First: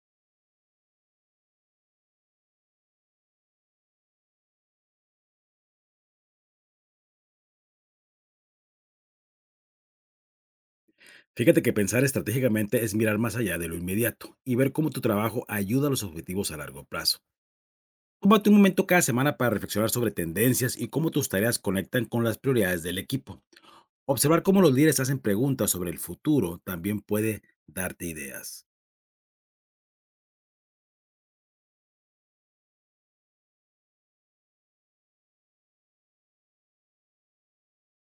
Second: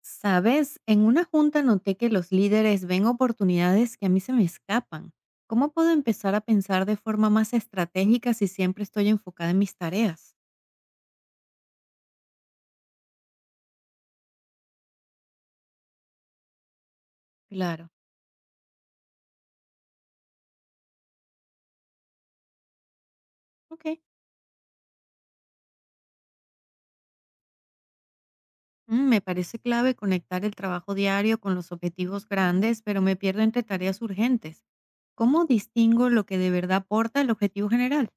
Sabes, en una junta noté que los líderes ven oportunidades que a mí se me escapan. ¿Cómo puedo empezar a pensar de forma más estratégica si siempre estoy enfocada en mis tareas? Fíjate que pensar estratégicamente es mirar más allá de lo inmediato y ver cómo tu trabajo ayuda a los objetivos a largo plazo. Claro, Tómate un momento cada semana para reflexionar sobre tendencias y cómo tus tareas conectan con las prioridades del equipo. ok. Observar cómo los líderes hacen preguntas sobre el futuro también puede darte ideas. Me parece clave conectar el trabajo diario con los objetivos grandes, pero me pierdo entre tareas urgentes. ¿Cómo distingo lo que de verdad aporta el objetivo general?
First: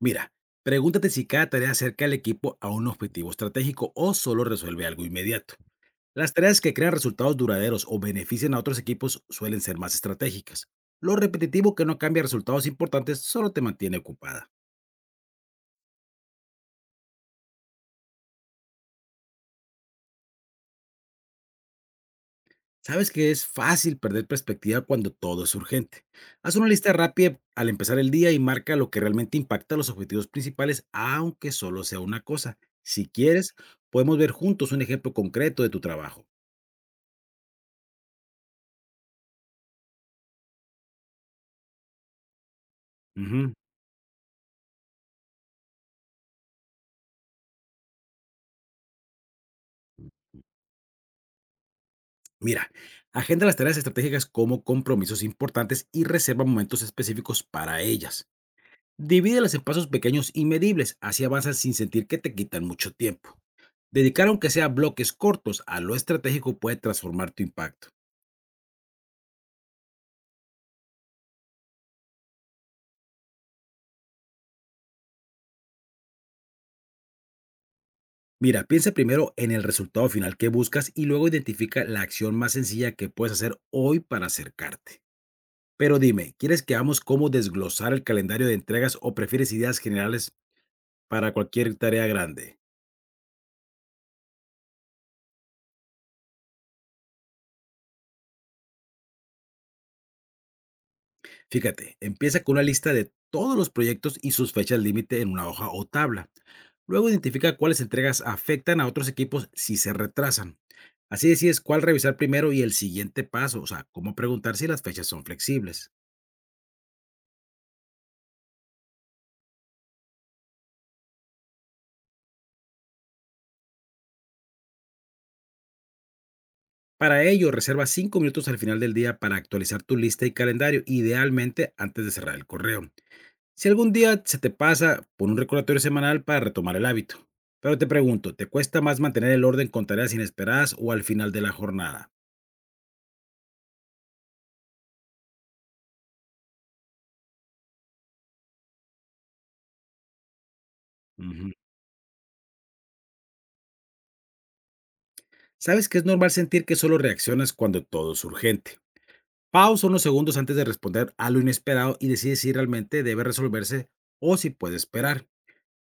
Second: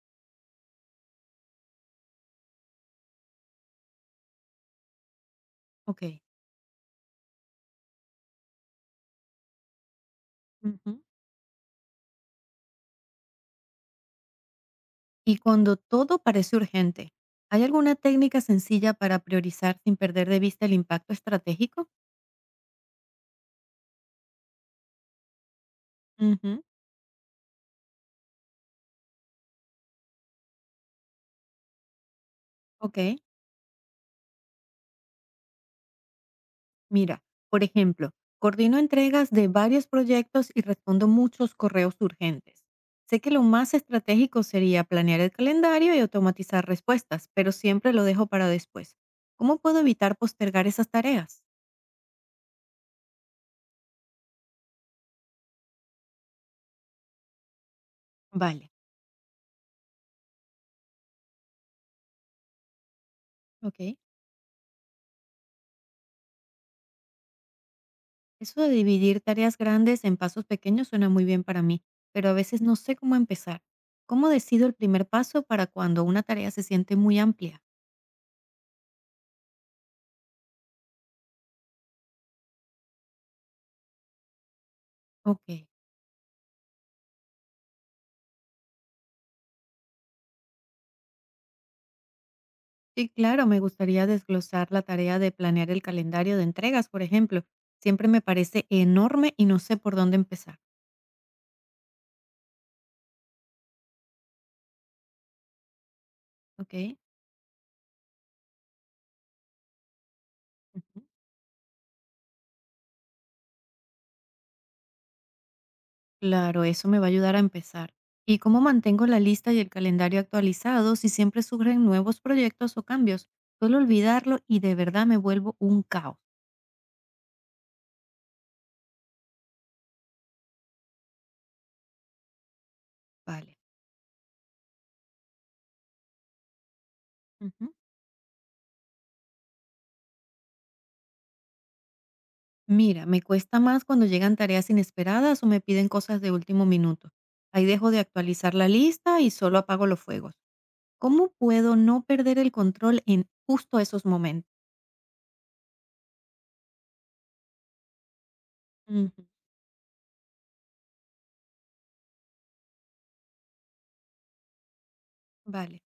Mira, pregúntate si cada tarea acerca al equipo a un objetivo estratégico o solo resuelve algo inmediato. Ok. Las tareas que crean resultados duraderos o benefician a otros equipos suelen ser más estratégicas. Ujú. Lo repetitivo que no cambia resultados importantes solo te mantiene ocupada. Y cuando todo parece urgente, ¿hay alguna técnica sencilla para priorizar sin perder de vista el impacto estratégico? Sabes que es fácil perder perspectiva cuando todo es urgente. Haz Ujú. una lista rápida al empezar el día y marca lo que realmente impacta los objetivos principales, aunque solo sea una cosa. Ok, Si quieres, podemos ver juntos un ejemplo concreto de tu trabajo. mira, por ejemplo, coordino entregas de varios proyectos y respondo muchos correos urgentes. Sé que lo Ujú. más estratégico sería planear el calendario y automatizar respuestas, pero siempre lo dejo para después. ¿Cómo puedo evitar postergar esas tareas? Mira, agenda las tareas estratégicas como compromisos importantes y reserva momentos específicos para ellas. Vale, Divídelas en pasos pequeños y medibles, así avanzas sin sentir que te quitan mucho tiempo. ok. Dedicar aunque sea bloques cortos a lo estratégico puede transformar tu impacto. Eso de dividir tareas grandes en pasos pequeños suena muy bien para mí, pero a veces no sé cómo empezar. ¿Cómo decido el primer paso para cuando una tarea se siente muy amplia? Mira, piensa primero en el resultado final que buscas y luego identifica la acción más sencilla que puedes hacer hoy para acercarte. Ok. Pero dime, ¿quieres que hagamos cómo desglosar el calendario de entregas o prefieres ideas generales para cualquier tarea grande? Sí, claro, me gustaría desglosar la tarea de planear el calendario de entregas, por ejemplo. Siempre me parece enorme y no sé por dónde empezar. Fíjate, empieza con una lista de todos los proyectos y sus fechas límite en una hoja o tabla. Ok. Luego identifica cuáles entregas afectan a otros equipos si se retrasan. Ujú. Así decides cuál revisar primero y el siguiente paso, o sea, cómo preguntar si las fechas son flexibles. Claro, eso me va a ayudar a empezar. ¿Y cómo mantengo la lista y el calendario actualizados si siempre surgen nuevos proyectos o cambios? Suelo olvidarlo y de verdad me vuelvo un caos. Para ello, reserva 5 minutos al final del día para actualizar tu lista y calendario, idealmente antes de cerrar el correo. Vale. Si algún día se te pasa, pon un recordatorio semanal para retomar el hábito. Ujú. Pero te pregunto, ¿te cuesta más mantener el orden con tareas inesperadas o al final de la jornada? Mira, me cuesta más cuando llegan tareas inesperadas o me piden cosas de último minuto. Ahí dejo de actualizar la lista y solo apago los fuegos. ¿Cómo Ujú. puedo no perder el control en justo esos momentos? Sabes que es normal sentir que solo reaccionas cuando todo es urgente. Ujú, Pausa unos segundos antes de responder a lo inesperado y decide si realmente debe resolverse o si puede esperar. vale.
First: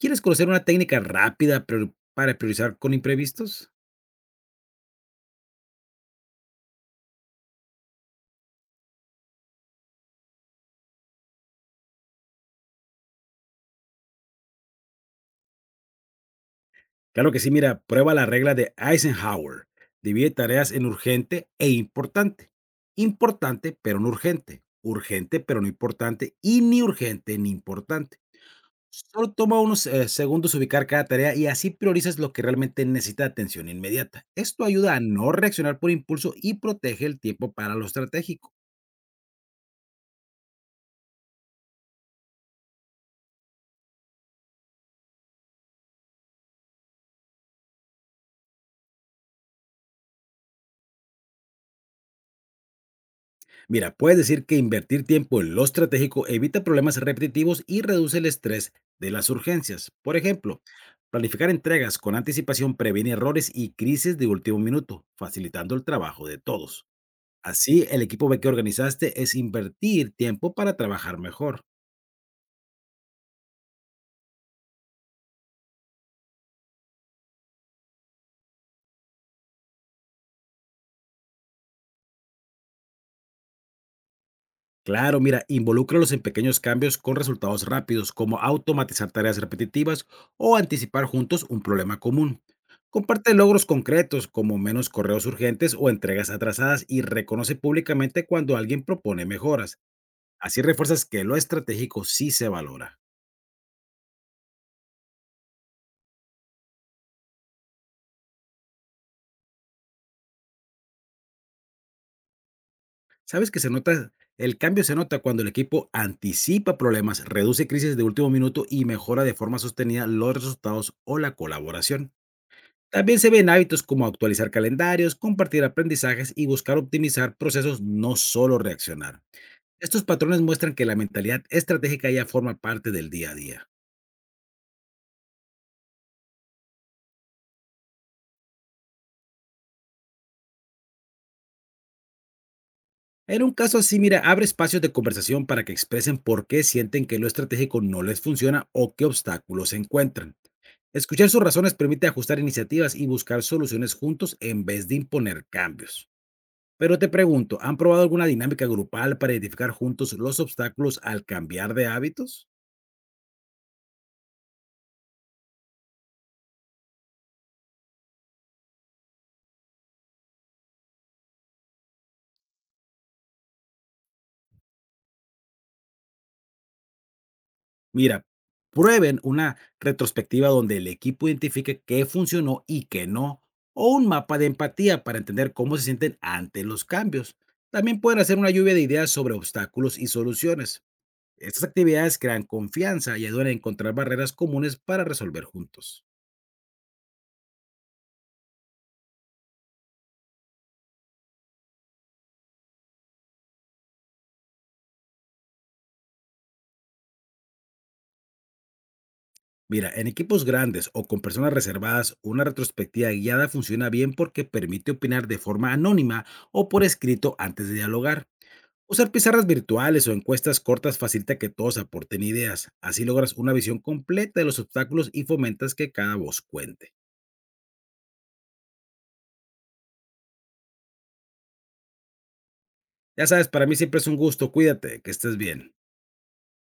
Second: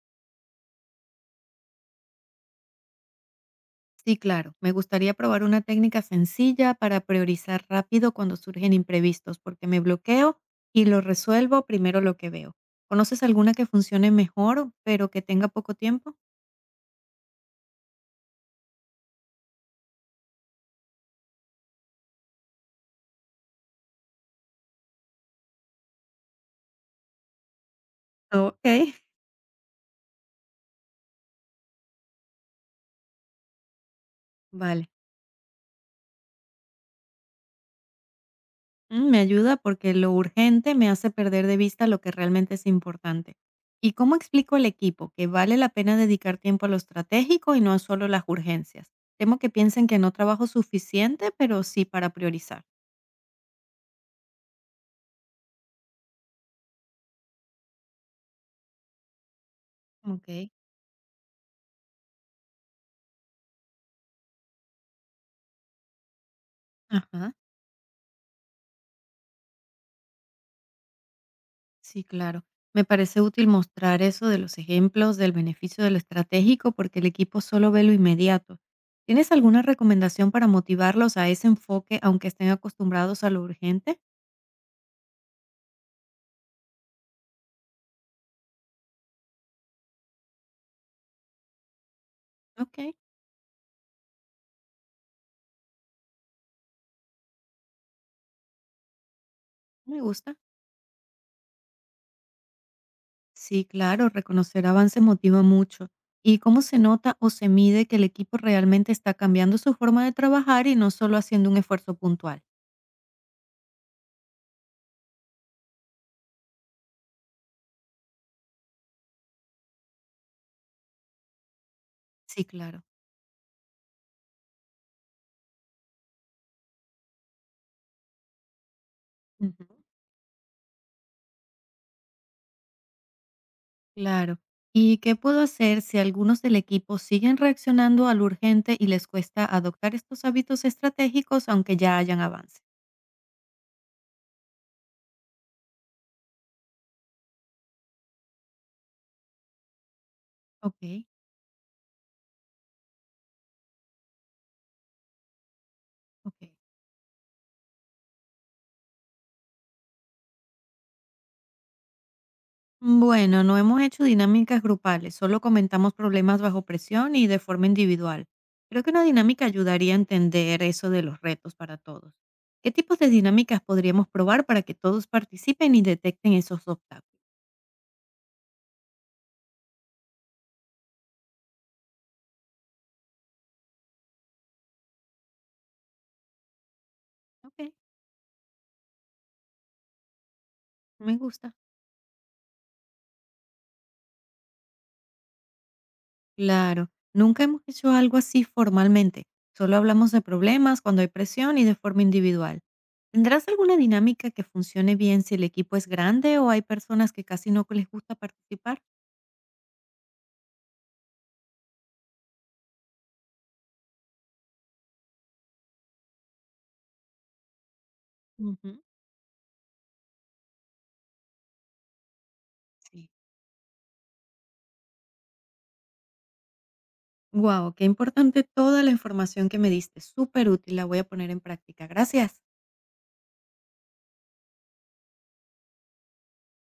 ¿Quieres conocer una técnica rápida para priorizar con imprevistos? Sí, claro, me gustaría probar una técnica sencilla para priorizar rápido cuando surgen imprevistos, porque me bloqueo y lo resuelvo primero lo que veo. ¿Conoces alguna que funcione mejor, pero que tenga poco tiempo? Claro que sí, mira, prueba la regla de Eisenhower. Divide tareas en urgente e importante. Importante, pero no urgente. Urgente, pero no importante. Y ni urgente ni importante. Ok. Solo toma unos, segundos ubicar cada tarea y así priorizas lo que realmente necesita atención inmediata. Esto Vale. ayuda a no reaccionar por impulso y protege el tiempo para lo estratégico. Me ayuda porque lo urgente me hace perder de vista lo que realmente es importante. ¿Y cómo explico al equipo que vale la pena dedicar tiempo a lo estratégico y no a solo las urgencias? Temo que piensen que no trabajo suficiente, pero sí para priorizar. Mira, puedes decir que invertir tiempo en lo estratégico evita problemas repetitivos y reduce el estrés de las urgencias. Por Ok, ejemplo, planificar entregas con anticipación previene errores y crisis de último minuto, facilitando el trabajo de todos. ajá, Así, el equipo ve que organizaste es invertir tiempo para trabajar mejor. sí, claro. Me parece útil mostrar eso de los ejemplos del beneficio de lo estratégico porque el equipo solo ve lo inmediato. ¿Tienes alguna recomendación para motivarlos a ese enfoque aunque estén acostumbrados a lo urgente? Claro, mira, involúcralos en pequeños cambios con resultados rápidos, como automatizar tareas repetitivas o anticipar juntos un problema común. Ok, Comparte logros concretos, como menos correos urgentes o entregas atrasadas, y reconoce públicamente cuando alguien propone mejoras. me gusta. Así refuerzas que lo estratégico sí se valora. Sí, claro, reconocer avances motiva mucho. ¿Y cómo se nota o se mide que el equipo realmente está cambiando su forma de trabajar y no solo haciendo un esfuerzo puntual? Sabes que se nota, el cambio se nota cuando el equipo anticipa problemas, reduce crisis de último minuto y mejora de forma sostenida los resultados o la colaboración. Sí, claro. También se ven hábitos como actualizar calendarios, compartir aprendizajes y buscar optimizar procesos, no solo reaccionar. Ujú. Estos patrones muestran que la mentalidad estratégica ya forma parte del día a día. Claro. ¿Y qué puedo hacer si algunos del equipo siguen reaccionando a lo urgente y les cuesta adoptar estos hábitos estratégicos aunque ya hayan avance? En un caso así, mira, abre espacios de conversación para que expresen por qué sienten que lo estratégico no les funciona o qué obstáculos encuentran. Ok, Escuchar sus razones permite ajustar iniciativas y buscar soluciones juntos en vez de imponer cambios. ok. Pero te pregunto, ¿han probado alguna dinámica grupal para identificar juntos los obstáculos al cambiar de hábitos? Bueno, no hemos hecho dinámicas grupales, solo comentamos problemas bajo presión y de forma individual. Creo que una dinámica ayudaría a entender eso de los retos para todos. ¿Qué tipos de dinámicas podríamos probar para que todos participen y detecten esos obstáculos? Mira, prueben una retrospectiva donde el equipo identifique qué funcionó y qué no, o un mapa de empatía para entender cómo se sienten ante los cambios. Ok, También pueden hacer una lluvia de ideas sobre obstáculos y soluciones. me gusta. Estas actividades crean confianza y ayudan a encontrar barreras comunes para resolver juntos. Claro, nunca hemos hecho algo así formalmente. Solo hablamos de problemas cuando hay presión y de forma individual. ¿Tendrás alguna dinámica que funcione bien si el equipo es grande o hay personas que casi no les gusta participar? Mira, en equipos grandes o con personas reservadas, una retrospectiva guiada funciona bien porque permite opinar de forma anónima o por escrito antes de dialogar. Ujú. Usar pizarras virtuales o encuestas cortas facilita que todos aporten ideas. Así Sí. logras una visión completa de los obstáculos y fomentas que cada voz cuente. Wow, qué importante toda la información que me diste, súper útil, la voy a poner en práctica. Gracias. Ya sabes, para mí siempre es un gusto. Cuídate, que estés bien.